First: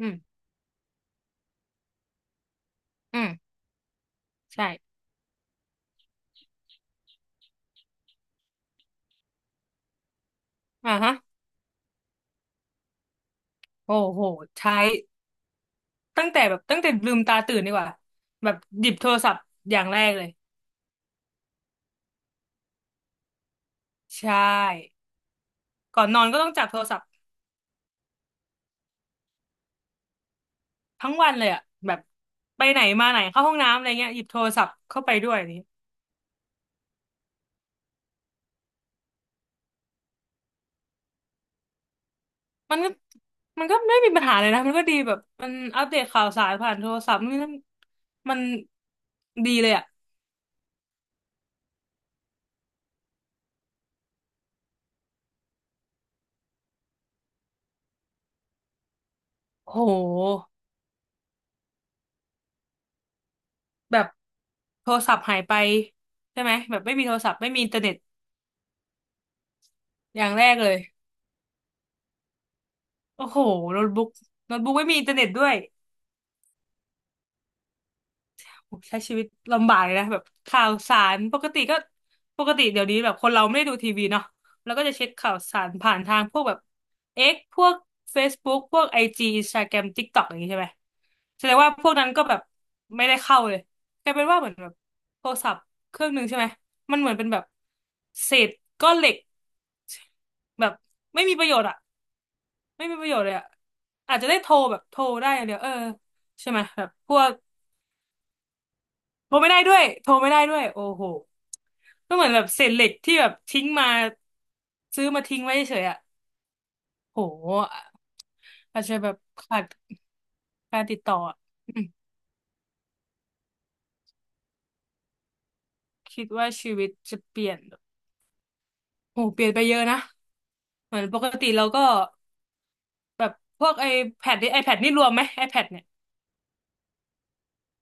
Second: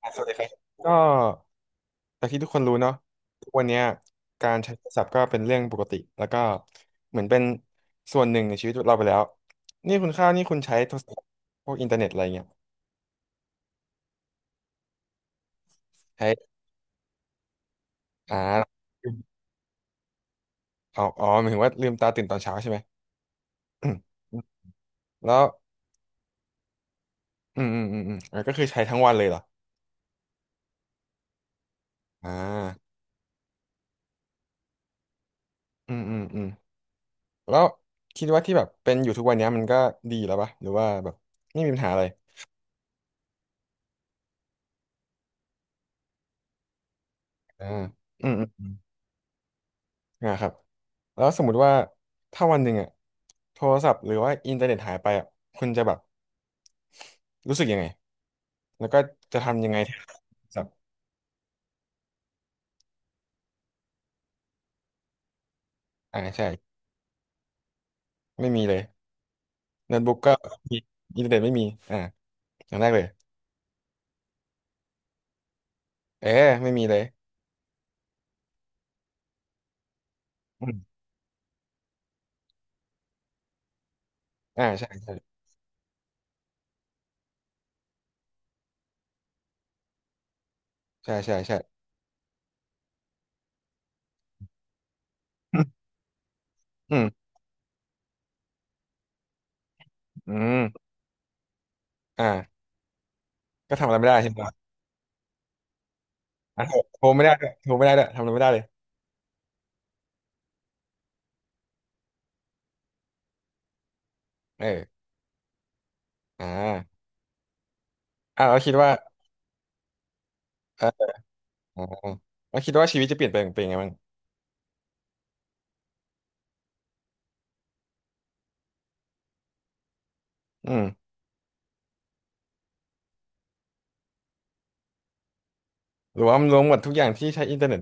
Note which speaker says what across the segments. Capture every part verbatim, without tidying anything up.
Speaker 1: อื
Speaker 2: อ่ะ
Speaker 1: ม
Speaker 2: สวัสดีครับก็จากที่ทุกคนรู้เนาะ
Speaker 1: อื
Speaker 2: ทุ
Speaker 1: ม
Speaker 2: กวันเนี้ยการ
Speaker 1: ใช่
Speaker 2: ใช้โทรศัพท์ก็เป็นเรื่องปกติแล้วก็เหมือนเป็นส่วนหนึ่งในชีวิตเราไปแล้วนี่คุณข้าวนี่คุณใช้
Speaker 1: อ่า
Speaker 2: โทร
Speaker 1: ฮะ
Speaker 2: ศัพท์พวกอินเทอร์เน็ตอะไรเงี้ย
Speaker 1: โอ้โหใช้ตั้งแต่
Speaker 2: ใช้
Speaker 1: แบบตั้งแต่ลืมตาตื่นดีกว่าแบบ
Speaker 2: อ่า
Speaker 1: หยิบโทรศัพท์อย่างแรกเลย
Speaker 2: อ๋ออ๋อหมายถึงว่าลืมตาตื่นตอนเช้าใช่ไหม อืม
Speaker 1: ใช่
Speaker 2: แล้ว
Speaker 1: ก่อนนอนก็ต้องจับโทรศัพท์
Speaker 2: อืมอืมอืมอืมอ่ะก็คือใช้ทั้งวันเลยเหรอ
Speaker 1: ทั้งวันเลยอะแบบ
Speaker 2: อ่า
Speaker 1: ไปไหนมาไหนเข้าห้องน้ำอะไรเงี้ยหยิบโทรศัพท์เข้าไปด้วยอันนี้
Speaker 2: อืมอืมอืมแล้วคิดว่าที่แบบเป็นอยู่ทุกวันเนี้ยมันก็ดีแล้วปะหรือว่าแบบไม่มีปัญหาอะไร
Speaker 1: มันก็มันก็ไม่มีปัญหาเลยนะมันก็ดีแบบมันอัปเดตข่าวสารผ่านโทรศัพท์นี่นั่น
Speaker 2: อ่าอื
Speaker 1: มั
Speaker 2: ม
Speaker 1: น
Speaker 2: อืม
Speaker 1: ดีเลยอะ
Speaker 2: นะครับแล้วสมมุติว่าถ้าวันหนึ่งอะโทรศัพท์หรือว่าอินเทอร์เน็ตหายไปอะคุณจะแบบรู้สึกยังไงแล้วก็จะทำยั
Speaker 1: โ
Speaker 2: งไงที่โท
Speaker 1: ห
Speaker 2: รศัพท์
Speaker 1: แบบโทรศัพท์หายไป
Speaker 2: อ่า
Speaker 1: ใช่
Speaker 2: ใช่
Speaker 1: ไหมแบบไม่มีโทรศัพท์ไม่มีอินเทอร์เน็ต
Speaker 2: ไม่มีเลยโน้ตบุ๊ก
Speaker 1: อย่า
Speaker 2: ก็
Speaker 1: งแรกเล
Speaker 2: มี
Speaker 1: ย
Speaker 2: อินเทอร์เน็ตไม่มีอ่าอย่างแรกเลย
Speaker 1: โอ้โหโน้ตบุ๊กโน้ตบุ๊กไม่มีอินเทอร์เน็ตด้วย
Speaker 2: เออไม่มีเลย
Speaker 1: โอ้ใช้ชีวิตลำบากเลยนะ แบบข่า
Speaker 2: อื
Speaker 1: วสา
Speaker 2: ม
Speaker 1: ร ปกติก็ปกติเดี๋ยวนี้แบบคนเราไม่ได้ดูทีวีเนาะ
Speaker 2: อ่า
Speaker 1: แล้วก็
Speaker 2: ใช่
Speaker 1: จะเช็ค
Speaker 2: ใช่
Speaker 1: ข่าวสารผ่านทางพวกแบบ X พวก Facebook พวก ไอ จี Instagram TikTok อย่างนี้ใช่ไหม
Speaker 2: ใช่ใช่
Speaker 1: แสดงว่า
Speaker 2: ใช่
Speaker 1: พวกนั้นก็แบบไม่ได้เข้าเลยกลายเป็นว่าเหมือนแบบโทรศัพท์เครื่องหนึ่งใช่ไหมมั
Speaker 2: อื
Speaker 1: น
Speaker 2: ม
Speaker 1: เหมือนเป็นแบบเศษก้อนเหล็ก
Speaker 2: อืม
Speaker 1: แบบไม่มีประโยชน์อะ
Speaker 2: อ่า
Speaker 1: ไม่มีประโยชน์เลยอะ
Speaker 2: ก็ทำอะไรไม่
Speaker 1: อา
Speaker 2: ได้
Speaker 1: จจะ
Speaker 2: ใช่ไห
Speaker 1: ได้
Speaker 2: ม
Speaker 1: โทร
Speaker 2: ล่ะ
Speaker 1: แบบโทรได้อย่างเดียวเออใช่ไหม
Speaker 2: อ่ะโทร
Speaker 1: แบบ
Speaker 2: โทร
Speaker 1: พว
Speaker 2: ไม่
Speaker 1: ก
Speaker 2: ได้ด้วยโทรไม่ได้ด้วยทำอะไรไม่ได้เลย
Speaker 1: โทรไม่ได้ด้วยโทรไม่ได้ด้วยโอ้โหก็เหมือนแบบเศษเหล็กที่แบบทิ้งมา
Speaker 2: เออ
Speaker 1: ซื้อมาทิ้งไว้เฉยๆอะ
Speaker 2: อ่า
Speaker 1: โห
Speaker 2: อ่าเราคิด
Speaker 1: อาจ
Speaker 2: ว่า
Speaker 1: จะแบบขาดกา
Speaker 2: เออ
Speaker 1: รติดต่ออะอื
Speaker 2: อ่า
Speaker 1: ม
Speaker 2: เราคิดว่าชีวิตจะเปลี่ยนไปเป็นยังไงบ้าง
Speaker 1: คิดว่าชีวิตจะเปลี่ยนแบบโหเปลี่ยนไปเยอะนะ
Speaker 2: อื
Speaker 1: เหมือน
Speaker 2: ม
Speaker 1: ปกติเราก็แบบพวกไอแพดนี่ไอแพดนี่รวมไหมไอแพดเนี่ย
Speaker 2: หรือว่ามันรวมหมดทุกอย่างที่ใช้อินเทอร์เน็ต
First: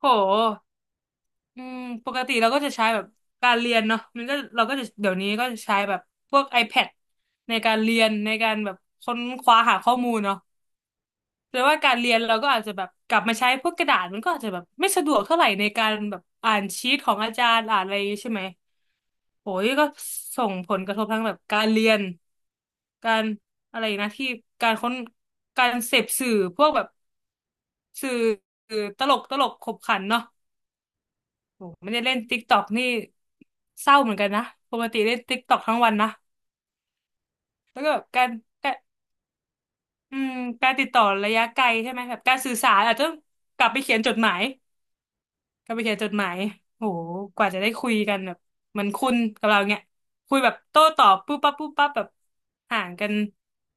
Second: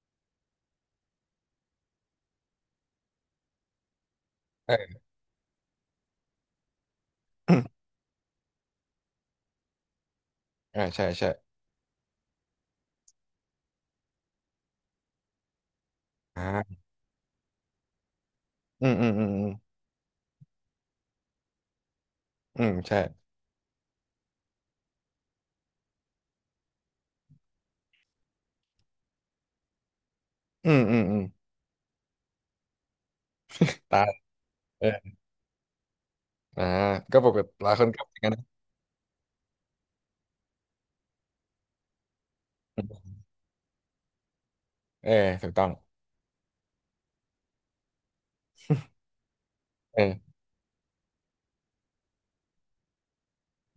Speaker 1: โห อืมปกติเราก็จะใช้แบบการเรียนเนาะมันก็เรา
Speaker 2: เอ
Speaker 1: ก็จะ
Speaker 2: อ
Speaker 1: เดี๋ยวนี้ก็จะใช้แบบพวก iPad ในการ เรียนในการแบบค้นคว้าหาข้อมูลเนาะ
Speaker 2: อ่าใช่ใช่
Speaker 1: แต่ว่าการเรียนเราก็อาจจะแบบกลับมาใช้พวกกระดาษมันก็อาจจะแบบไม่สะดวกเท่าไหร่ในการแบบ
Speaker 2: อ่
Speaker 1: อ่าน
Speaker 2: า
Speaker 1: ชีทของอาจารย์อ่านอะไรอย่างงี้ใช่ไหม
Speaker 2: อืม อืม อืม อื
Speaker 1: โห
Speaker 2: ม
Speaker 1: ยก็ส่งผลกระทบทั้งแบบการเรียน
Speaker 2: อืมใช่
Speaker 1: การอะไรนะที่การค้นการเสพสื่อพวกแบบสื่อตลกตลกขบขันเนาะ
Speaker 2: อืม อืม อืม
Speaker 1: โหไม่ได้เล่นติ๊กตอกนี่เศร้า
Speaker 2: ตา
Speaker 1: เห
Speaker 2: ย
Speaker 1: มือนกันนะป
Speaker 2: เอ
Speaker 1: ก
Speaker 2: อ
Speaker 1: ติเล่นติ๊กตอกทั้งวันนะ
Speaker 2: อ่าก็ปกติหลาย
Speaker 1: แล้
Speaker 2: ค
Speaker 1: ว
Speaker 2: น
Speaker 1: ก็แบ
Speaker 2: ก็
Speaker 1: บ
Speaker 2: เป็นอย่า
Speaker 1: กา
Speaker 2: งนั้
Speaker 1: ร
Speaker 2: นนะ
Speaker 1: การอืมการติดต่อระยะไกลใช่ไหมแบบการสื่อสารอาจจะต้องกลับไปเขียนจดหมาย
Speaker 2: เออถูกต้อ
Speaker 1: ก
Speaker 2: ง
Speaker 1: ลับไปเขียนจดหมายโหกว่าจะได้คุยกันแบบเหมือนคุณกับเราเนี่ย
Speaker 2: เออ
Speaker 1: คุยแบบโต้ตอบปุ๊บปั๊บปุ๊บปั๊บแบบห่างกัน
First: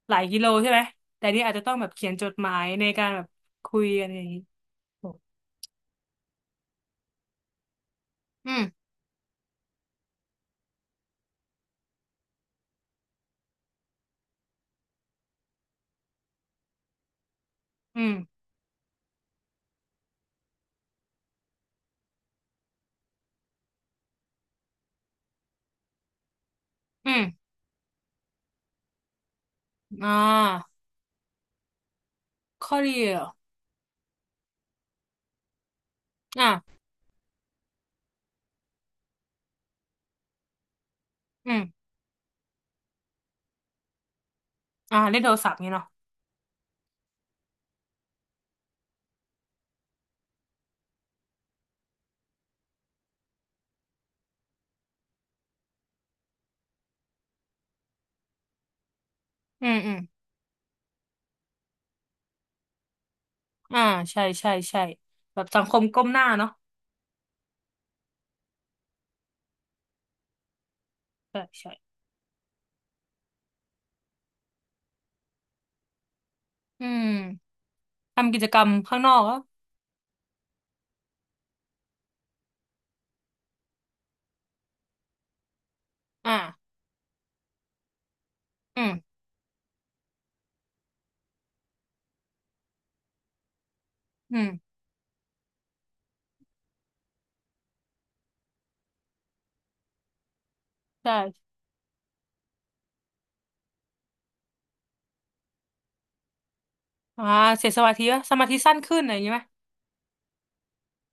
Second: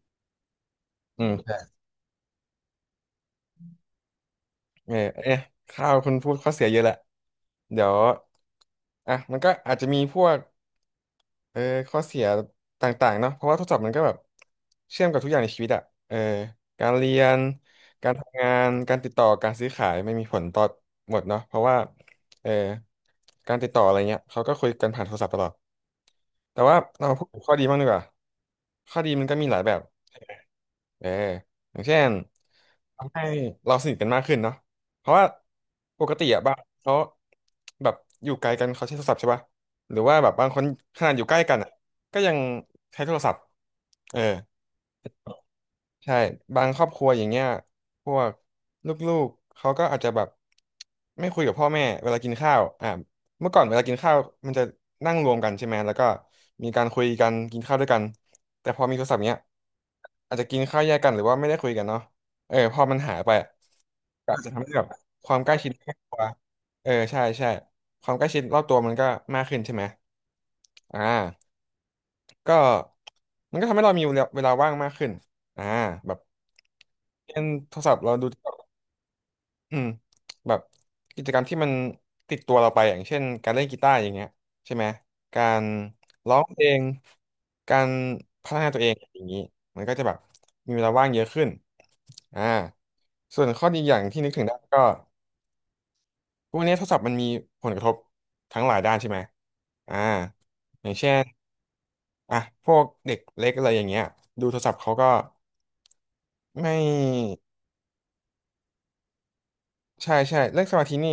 Speaker 1: หลายกิโลใช่ไหม
Speaker 2: อื
Speaker 1: แต่
Speaker 2: ม
Speaker 1: นี่อา
Speaker 2: ใช่
Speaker 1: จจะต้องแบบเขียนจดหมายในการแบบคุยกันอย่างนี้
Speaker 2: เออ
Speaker 1: โห
Speaker 2: เอะข้าวคุณพูดข้อเสียเยอะแหละเดี๋ยว
Speaker 1: อืม
Speaker 2: อ่ะมันก็อาจจะมีพวก เออข้อเสียต่างๆเนาะเพราะว่าโทรศัพท์มันก็แบบเชื่อมกับทุกอย่างในชีวิตอะเออการเรียน
Speaker 1: อื
Speaker 2: การ
Speaker 1: ม
Speaker 2: ทำงานการติดต่อการซื้อขายไม่มีผลต่อหมดเนาะเพราะว่าเออการติดต่ออะไรเงี้ยเขาก็คุยกันผ่านโทรศัพท์ตลอดแต่ว่าเรา
Speaker 1: อื
Speaker 2: มา
Speaker 1: ม
Speaker 2: พูดถึงข้อดีบ้างดีกว่าข้อดีมันก็มีหลายแบบ
Speaker 1: อ่า
Speaker 2: เอออย่างเช่น
Speaker 1: ข้อดี
Speaker 2: ทำ
Speaker 1: เหร
Speaker 2: ให้
Speaker 1: อ
Speaker 2: เราสนิทกันมากขึ้นเนาะเพราะว่าปกติอะบ้าน
Speaker 1: อ่า
Speaker 2: เขาแบบอยู่ไกลกันเขาใช้โทรศัพท์ใช่ป่ะหรือว่าแบบบางคนขนาดอยู่ใกล้
Speaker 1: อื
Speaker 2: กัน
Speaker 1: ม
Speaker 2: อะก็ยังใช้โทรศัพท์เออ
Speaker 1: อ่าเล่นโทรศัพท์นี่เนาะ
Speaker 2: ใช่บางครอบครัวอย่างเงี้ยพวกลูกๆเขาก็อาจจะแบบไม่คุยกับพ่อแม่เวลากินข้าวอ่าเมื่อก่อนเวลากินข้าวมันจะนั่งรวมกันใช่ไหมแล้วก็มีการคุยกันกินข้าวด้วยกันแต่พอมีโทรศัพท์เนี้ย
Speaker 1: อืมอืม
Speaker 2: อาจจะกินข้าวแยกกันหรือว่าไม่ได้คุยกันเนาะเออพอมันหายไปอะ
Speaker 1: อ่าใช่
Speaker 2: ก็อาจ
Speaker 1: ใช่
Speaker 2: จะทำให้
Speaker 1: ใช่
Speaker 2: แบบควา
Speaker 1: แบ
Speaker 2: ม
Speaker 1: บ
Speaker 2: ใกล้
Speaker 1: สัง
Speaker 2: ชิ
Speaker 1: ค
Speaker 2: ด
Speaker 1: ม
Speaker 2: ครอบ
Speaker 1: ก้ม
Speaker 2: ค
Speaker 1: ห
Speaker 2: รัว
Speaker 1: น้าเนาะ
Speaker 2: เออใช่ใช่ความใกล้ชิดรอบตัวมันก็มากขึ้นใช่ไหมอ่า
Speaker 1: ใช่ใช่
Speaker 2: ก็มันก็ทำให้เรามีเวลาเวลาว่างมากขึ้นอ่าแบบ
Speaker 1: อืม
Speaker 2: เล่นโทรศัพท์เราดู
Speaker 1: ทำกิจกรรมข้างนอกอ่
Speaker 2: อืมแบบกิจกรรมที่มันติดตัวเราไปอย่างเช่นการเล่นกีตาร์อย่างเงี้ยใช่ไหมการร้
Speaker 1: อ่า
Speaker 2: องเพลงการพัฒนาตั
Speaker 1: อื
Speaker 2: วเอ
Speaker 1: ม
Speaker 2: งอย่างนี้มันก็จะแบบมีเวลาว่างเยอะขึ้นอ่าส่วนข้อดีอย่างที่นึก
Speaker 1: อื
Speaker 2: ถึง
Speaker 1: ม
Speaker 2: ได้ก็พวกนี้โทรศัพท์มันมีผลกระทบทั้งหลายด้านใช่ไหมอ่าอย่างเช่
Speaker 1: ใช่
Speaker 2: น อ่ะพวกเด็กเล็กอะไรอย่างเงี้ยดูโทรศัพท์เขาก็ไม
Speaker 1: อ่า
Speaker 2: ่
Speaker 1: เสียสมาธิปะสมาธิสั้นขึ้นอะไรอย่างงี้ไหม
Speaker 2: ใช่ใช่เรื่องสมาธินี่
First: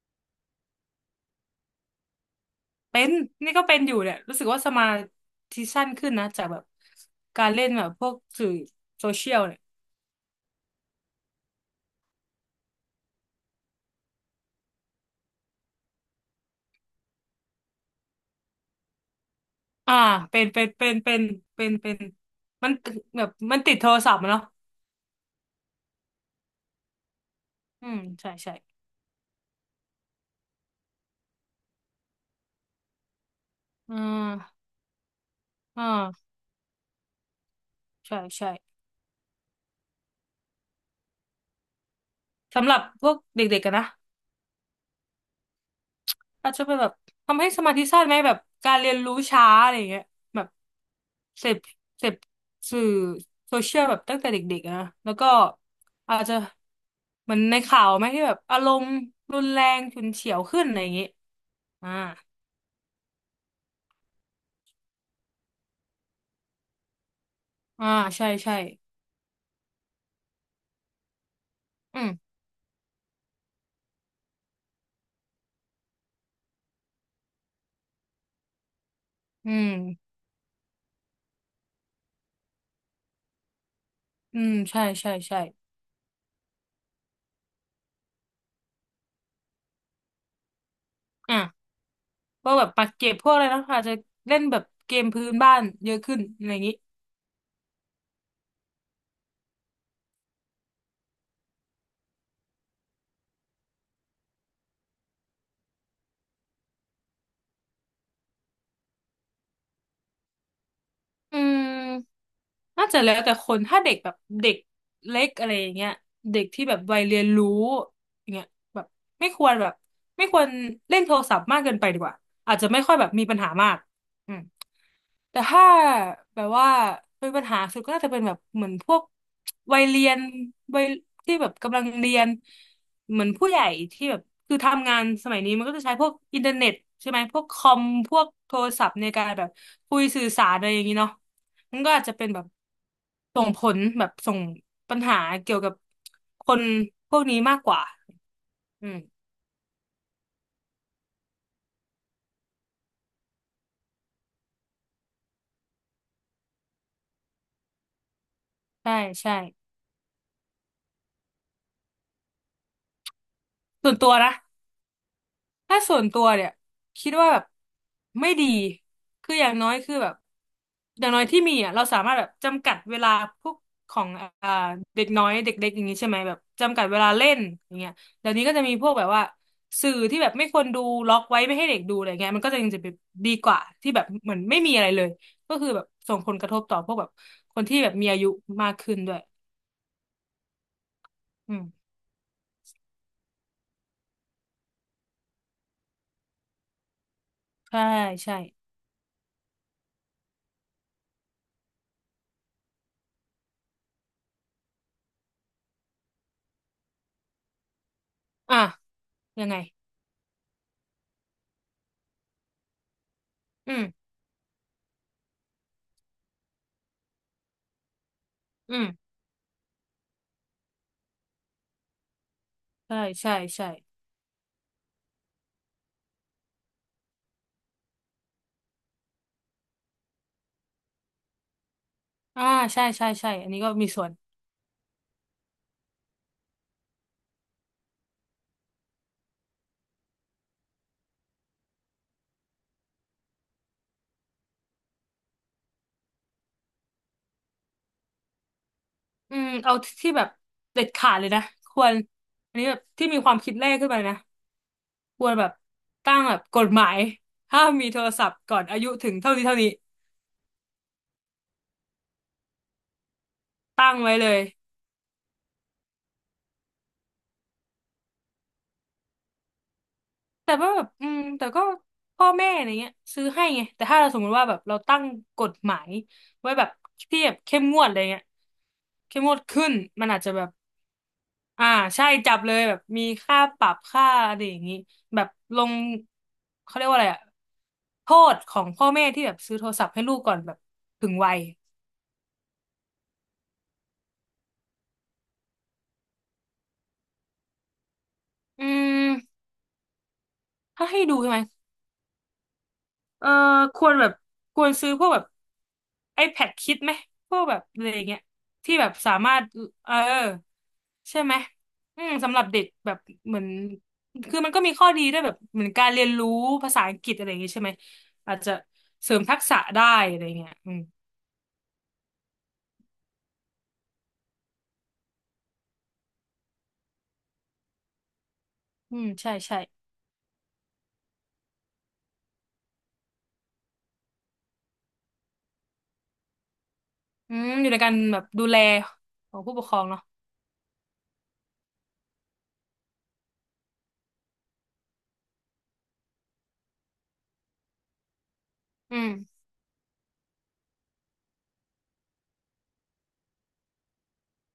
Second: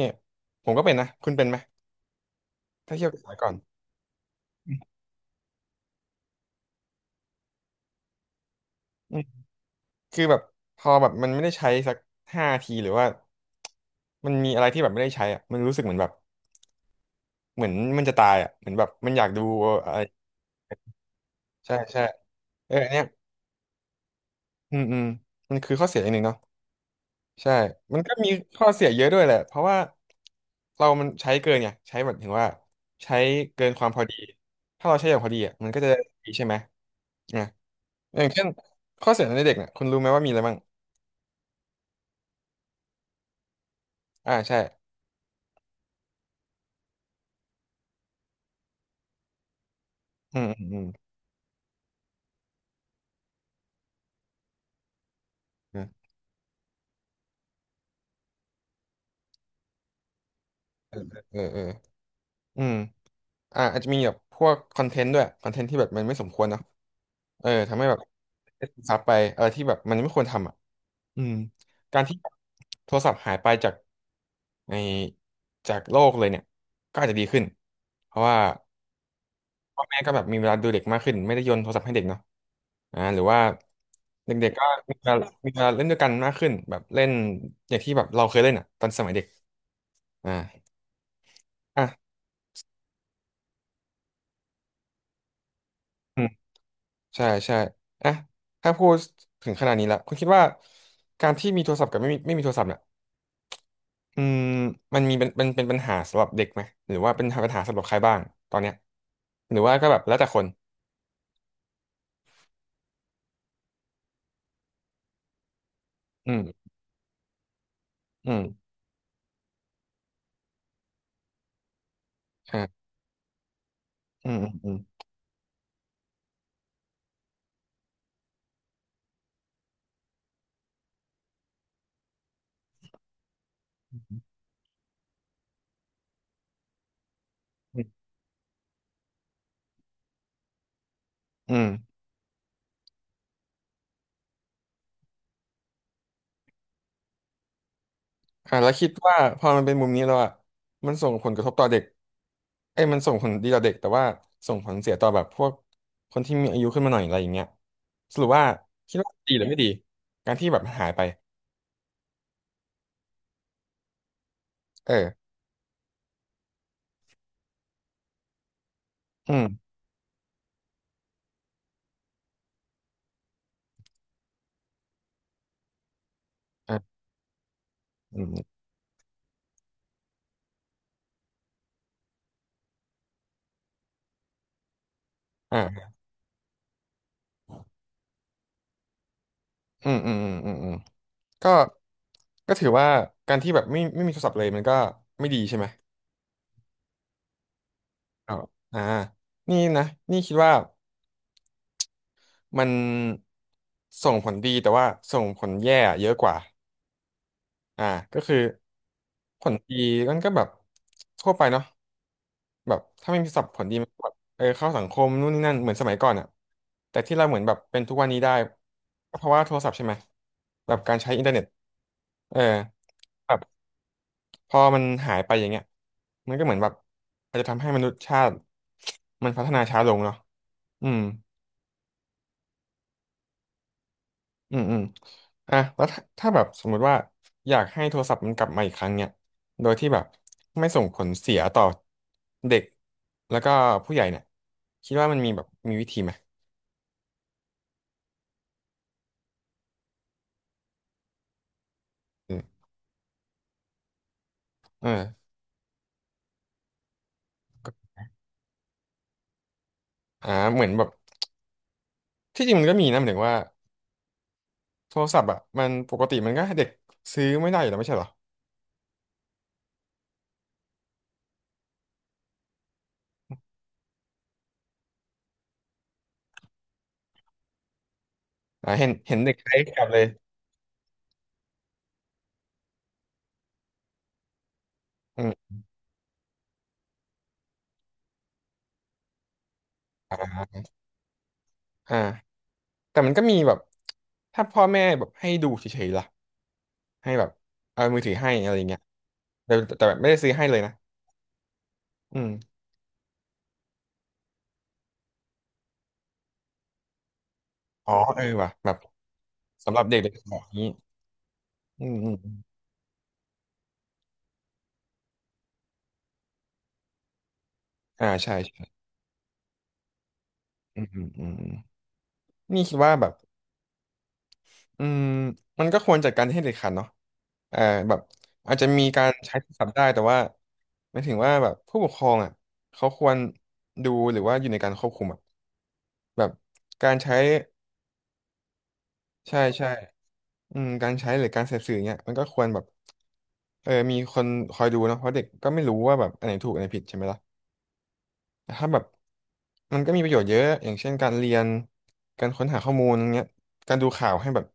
Speaker 2: ผมก็เป็นนะคุณเป็นไหมถ้า
Speaker 1: เป็
Speaker 2: เทียบ
Speaker 1: น
Speaker 2: กับสมัยก่อ
Speaker 1: นี่
Speaker 2: น
Speaker 1: ก็เป็นอยู่เนี่ยรู้สึกว่าสมาธิสั้นขึ้นนะจากแบบการเล่นแบบพวกสื่อโซ
Speaker 2: อืม
Speaker 1: เชียลเนี่ย
Speaker 2: คือแบบพอแบบมันไม่ได้ใช้สักห้าทีหรือว่ามันมีอะไรที่แบบไม่ได้ใช้อ่ะมันรู้สึกเหมือนแบบเหมือนมันจะตายอ่ะเหมือนแบบมันอยากดูอะ
Speaker 1: อ่า
Speaker 2: ไร
Speaker 1: เป็นเป็นเป็นเป็นเป็น
Speaker 2: ใช่
Speaker 1: เป็น
Speaker 2: ใช่
Speaker 1: มั
Speaker 2: เอ
Speaker 1: น
Speaker 2: ออันเนี้ย
Speaker 1: แบบมันติดโทรศัพท์อะเนาะ
Speaker 2: อืมอืมมันคือข้อเสียอย่างหนึ่งเนาะ ใช่
Speaker 1: อื
Speaker 2: มั
Speaker 1: ม
Speaker 2: นก็มี
Speaker 1: ใช่ใช่
Speaker 2: ข้อเสียเยอะด้วยแหละเพราะว่าเรามันใช้เกินไงใช้แมบถึงว่าใช้เกินความ
Speaker 1: อ่
Speaker 2: พอดี
Speaker 1: า
Speaker 2: ถ้าเราใช้อย่างพอดีอ่ะมันก็
Speaker 1: อ่
Speaker 2: จะ
Speaker 1: า
Speaker 2: ดีใช่ไหมอ่ะ
Speaker 1: ใช่
Speaker 2: อย่างเช่น
Speaker 1: ใช่
Speaker 2: ข้อเสียในเด็กเนี่ยคุณรู้ไหมว่ามีอะไรบ้าง
Speaker 1: สำหรับพวกเด็กๆกันนะ
Speaker 2: อ่า ใช่
Speaker 1: อาจจะเป็นแบบทำให้สมาธิสั้นไหมแบบการเรียนรู้ช้าอะไรอย่างเงี้ย
Speaker 2: อื
Speaker 1: แบบ
Speaker 2: มอืม
Speaker 1: เสพเสพสื่อโซเชียลแบบตั้งแต่เด็กๆอะนะแล้วก็
Speaker 2: อืม
Speaker 1: อาจจะเหมือนในข่าวไหมที่แบบอารมณ์รุนแรงฉุนเฉียวขึ้นอะไรอย่าง
Speaker 2: อืม
Speaker 1: เงี้ย
Speaker 2: เออเออเออ
Speaker 1: อ่า
Speaker 2: อืมอ่าอาจจะมีแบบพวกคอนเทนต์ด้วยคอนเทนต์ที่แบบมันไม่สมควรเนาะเออทำให้
Speaker 1: อ่า
Speaker 2: แบบ
Speaker 1: ใช่ใช่
Speaker 2: ซับไปอะไรที่แบบมันไม่ควรทำอ่ะ อืม
Speaker 1: อื
Speaker 2: การ
Speaker 1: ม
Speaker 2: ที่โทรศัพท์หายไปจากในจากโลกเลยเนี่ยก็อาจจะดีขึ้นเพราะว่า
Speaker 1: อืม
Speaker 2: พ่อแม่ก็แบบมีเวลาดูเด็กมากขึ้นไม่ได้โยนโทรศัพท์ให้เด็กเนาะอ่าหรือว่า
Speaker 1: อื
Speaker 2: เด็ก
Speaker 1: ม
Speaker 2: ๆก็
Speaker 1: ใช่
Speaker 2: มีเว
Speaker 1: ใช่
Speaker 2: ลา
Speaker 1: ใช่
Speaker 2: มีเวลาเล่นด้วยกันมากขึ้นแบบเล่นอย่างที่แบบเราเคยเล่นอ่ะตอนสมัยเด็กอ่า
Speaker 1: อ่ะ
Speaker 2: อ่ะ
Speaker 1: พวกแบบปักเก็บพวกอะไรนะอาจจะเล่นแบบเกมพื้นบ้านเยอะขึ้
Speaker 2: อื
Speaker 1: น
Speaker 2: ม
Speaker 1: อะไรอย่างงี้
Speaker 2: ใช่ใช่อ่ะถ้าพูดถึงขนาดนี้แล้วคุณคิดว่าการที่มีโทรศัพท์กับไม่มีไม่มีโทรศัพท์เนี่ย อืมมันมีเป็นเป็นเป็นปัญหาสำหรับเด็กไหมหรือว่าเป็นปัญหาสำหรับใครบ้างตอนเนี้ยหรือว่าก็แบบแล้วแต่คน
Speaker 1: อืมน่าจะแล้วแต่คนถ้าเด็กแบบเด็กเล็กอะไรอย่างเงี้ย
Speaker 2: อื
Speaker 1: เด็กที่
Speaker 2: ม
Speaker 1: แบบวัยเรียนรู้อ
Speaker 2: อื
Speaker 1: ย่าง
Speaker 2: ม
Speaker 1: เงี้ยแบบไม่ควรแบบไม่ควรเล่นโทรศัพท์มากเกินไปดีกว่าอาจจะไม่
Speaker 2: อ่า
Speaker 1: ค่อยแบบมีปัญหามาก
Speaker 2: อื
Speaker 1: อื
Speaker 2: ม
Speaker 1: ม
Speaker 2: อืม
Speaker 1: แต่ถ้าแบบว่าเป็นปัญหาสุดก็น่าจะเป็นแบบเหมือนพวกวัยเรียนวัยที่แบบกำลังเรียนเหมือนผู้ใหญ่ที่แบบคือทำงานสมัยนี้มันก็จะใช้พวกอินเทอร์เน็ตใช่ไหมพวกคอ
Speaker 2: อื
Speaker 1: ม
Speaker 2: ม
Speaker 1: พวกโทรศัพท์ในการแบบคุยสื่อสารอะไรอย่างนี้เนาะ
Speaker 2: อืม
Speaker 1: มันก็อาจจะเป็นแบบส่งผลแบบส่งปัญหาเกี่ยวกับคนพวกนี้มากกว่า
Speaker 2: อ่าแล้วคิ
Speaker 1: อื
Speaker 2: ด
Speaker 1: ม
Speaker 2: ว่าพอมันเป็นมุมนี้แล้วอ่ะมันส่งผลกระทบต่อเด็กเอ้ยมันส่งผลดีต่อเด็กแต่ว่าส่งผลเสียต่อแบบพวกคนที่มีอายุขึ้นมาหน่อยอะไรอย่างเงี้ยสรุปว่า
Speaker 1: ใช่
Speaker 2: คิดว่าดี
Speaker 1: ใช่
Speaker 2: หรือไม่ดีการที่แบบหายไป
Speaker 1: ส่วนตัวนะ
Speaker 2: เออ
Speaker 1: ถ้าส่วนตัวเนี่ยคิดว่าแบบไม่ดี
Speaker 2: อื
Speaker 1: คืออย่าง
Speaker 2: ม
Speaker 1: น้อยคือแบบอย่างน้อยที่มีอ่ะเราสามารถแบบจำกัดเวลาพวกของอ่าเด็กน้อยเด็กเล็กอย่างนี้ใช่ไหมแบบจำกัด
Speaker 2: อ่า
Speaker 1: เวลาเล่นอย่างเงี้ย
Speaker 2: อื
Speaker 1: เดี๋ยวนี้ก็
Speaker 2: ม
Speaker 1: จะมีพวกแบบว่าสื่อที่แบบไม่ควรดูล็อกไว้ไม่ให้เด็กดูอะไรเงี้ยมันก็จะยังจะแบบดีกว่าที่แบบเหมือนไม่มีอะไรเลยก็คือแบ
Speaker 2: อ่า
Speaker 1: บส่งผลกระทบต่อพวกแบบคนที่แบบมีอายุมากขึ้นด้วย
Speaker 2: อืมอืมอืมอืม ก็
Speaker 1: อืม
Speaker 2: ก็ถือว่าการที่แบบไม่ไม่มีโทรศัพท์เลยมันก็ไม่ดีใช่ไหม
Speaker 1: ใช่
Speaker 2: อ๋อ
Speaker 1: ใช่
Speaker 2: อ่านี่นะนี่คิดว่ามันส่งผลดีแต่ว่าส่งผลแย่เยอะกว่าอ่าก็คือ
Speaker 1: อ่ะ
Speaker 2: ผ
Speaker 1: ยัง
Speaker 2: ล
Speaker 1: ไง
Speaker 2: ดีมันก็แบบทั่วไปเนาะแบบถ้าไม่มีโทรศัพท์ผล
Speaker 1: อื
Speaker 2: ดีมันก็
Speaker 1: ม
Speaker 2: แบบเออเข้าสังคมนู่นนี่นั่นเหมือนสมัยก่อนอะแต่ที่เราเหมือนแบบเป็นทุกวันนี้ได้
Speaker 1: อืม
Speaker 2: ก็เพราะว่าโทรศัพท์ใช่ไหมแบบการใช้อินเทอร์เน็ตเออ
Speaker 1: ใช่
Speaker 2: แบ
Speaker 1: ใช่
Speaker 2: บ
Speaker 1: ใช่
Speaker 2: พอมันหายไปอย่างเงี้ยมันก็เหมือนแบบอาจจะทำให้มนุษยชาติมันพัฒนาช้าลงเนาะอืม
Speaker 1: อ่าใช่ใช่ใช่อันนี้ก็มีส่วน
Speaker 2: อืมอืมอ่ะแล้วถ้าถ้าแบบสมมุติว่าอยากให้โทรศัพท์มันกลับมาอีกครั้งเนี่ยโดยที่แบบไม่ส่งผลเสียต่อเด็กแล้วก็ผู้ใหญ่เนี่ยคิดว่ามันมีแบบมีวิธีไหม
Speaker 1: อืมเอาที่แบบเด็ดขาดเลยนะควร
Speaker 2: อื
Speaker 1: อัน
Speaker 2: ม
Speaker 1: นี้แบบที่มีความคิดแรกขึ้นไปนะ
Speaker 2: เอ
Speaker 1: ค
Speaker 2: อ
Speaker 1: วรแบบตั้งแบบกฎหมายห้ามมีโทรศัพท์ก่อนอายุถึงเท่านี้เท่านี้
Speaker 2: อ่าเหมือนแบบที่จริงมันก็มีนะหมายถึงว่า
Speaker 1: ตั้งไว้เลย
Speaker 2: โทรศัพท์อ่ะมันปกติมันก็ให้เด็กซื้อไม่ได้อยู่แล้วไม่ใช่เหรอ
Speaker 1: แต่ว่าแบบอืมแต่ก็พ่อแม่อะไรเงี้ยซื้อให้ไงแต่ถ้าเราสมมติว่าแบบเราตั้งกฎหมายไว้แบบที่แบบเข้มงวดอะไรเงี้ย
Speaker 2: อ่าเห็นเห็
Speaker 1: เข้
Speaker 2: น
Speaker 1: มง
Speaker 2: เด็ก
Speaker 1: วด
Speaker 2: ใช้
Speaker 1: ขึ้น
Speaker 2: กลับเลย
Speaker 1: มันอาจจะแบบ อ่าใช่จับเลยแบบมีค่าปรับค่าอะไรอย่างนี้แบ
Speaker 2: อื
Speaker 1: บ
Speaker 2: ม
Speaker 1: ลงเขาเรียกว่าอะไรอะโทษของพ่อแม่ที่แบบซื้อโทรศัพท์ให้ลูกก่อนแบบถึงวัย
Speaker 2: อ่า แต่มันก็มีแบบถ้าพ่อแม่แบบให้ดูเฉยๆล่ะให้แบบเอามือถือให้อะไรอ
Speaker 1: อื
Speaker 2: ย่างเงี้ย
Speaker 1: ม
Speaker 2: แต่แต่แบบไม่ได้ซื้อให้เลยนะ
Speaker 1: ถ้าให้ดูใช่ไหม
Speaker 2: อืม
Speaker 1: เออควรแบบควรซื้อพวกแบบ iPad คิดไหมพวกแบบอะไร
Speaker 2: อ๋อ
Speaker 1: อย่างเงี้
Speaker 2: เอ
Speaker 1: ย
Speaker 2: อว่ะแบ
Speaker 1: ที่
Speaker 2: บ
Speaker 1: แบบสามารถ
Speaker 2: สำหรับ
Speaker 1: เออ
Speaker 2: เด็กเด็กแบอกนี้
Speaker 1: ใช่ไหม
Speaker 2: อืม
Speaker 1: อื
Speaker 2: อื
Speaker 1: ม
Speaker 2: มอ
Speaker 1: สำหรับ
Speaker 2: ม
Speaker 1: เด็กแบบเหมือนคือมันก็มีข้อดีด้วยแบบเหมือนการเรียนรู้ภาษาอังกฤษอะไรอย่างเงี้ยใช่ไหม
Speaker 2: อ่าใช่
Speaker 1: อาจจะ
Speaker 2: ใช่
Speaker 1: เสริมทักษะได้อะไรเงี้ยอืม
Speaker 2: อืมอืมอืมอืมนี่คิดว่าแบบอืมมันก็ควรจัดการให้เด็ดขาดเนาะเอ่อแบบอาจจะมี
Speaker 1: อื
Speaker 2: กา
Speaker 1: ม
Speaker 2: ร
Speaker 1: ใช่
Speaker 2: ใช้โทร
Speaker 1: ใช่
Speaker 2: ศัพท์ได้แต่ว่าหมายถึงว่าแบบผู้ปกครองอ่ะเขาควรดูหรือว่าอยู่ในการควบคุมอ่ะแบบการใช้
Speaker 1: อืมอยู่ในการแบบดูแลขอ
Speaker 2: ใช่
Speaker 1: งผู้ปก
Speaker 2: ใช่
Speaker 1: ครองเนาะ
Speaker 2: อืมการใช้หรือการเสพสื่อเนี่ยมันก็ควรแบบเออมีคนคอยดูเนอะเพราะเด็กก็ไม่รู้ว่าแบบอันไหนถูกอันไหนผิดใช่ไหมล่ะแต่ถ้าแบบ
Speaker 1: อืม
Speaker 2: มันก็มีประโยชน์เยอะอย่างเช่นการเรียนการค้นหาข้อมูลเงี้ยการดูข่าวให้แบบ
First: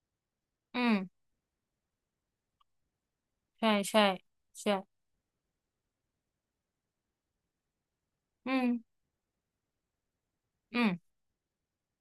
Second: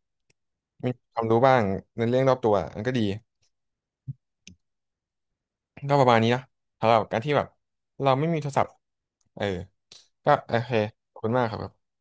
Speaker 1: อื
Speaker 2: มีความ
Speaker 1: ม
Speaker 2: รู้บ้างในเรื่องรอบตัวมันก็ดี
Speaker 1: ใช่ใช่ใช่
Speaker 2: ก็ประมาณนี้นะสำหรับการที่แบบเราไม่มีโท
Speaker 1: อื
Speaker 2: รศั
Speaker 1: ม
Speaker 2: พท์เออก็โอเค
Speaker 1: อืม
Speaker 2: ขอบคุณมากครับ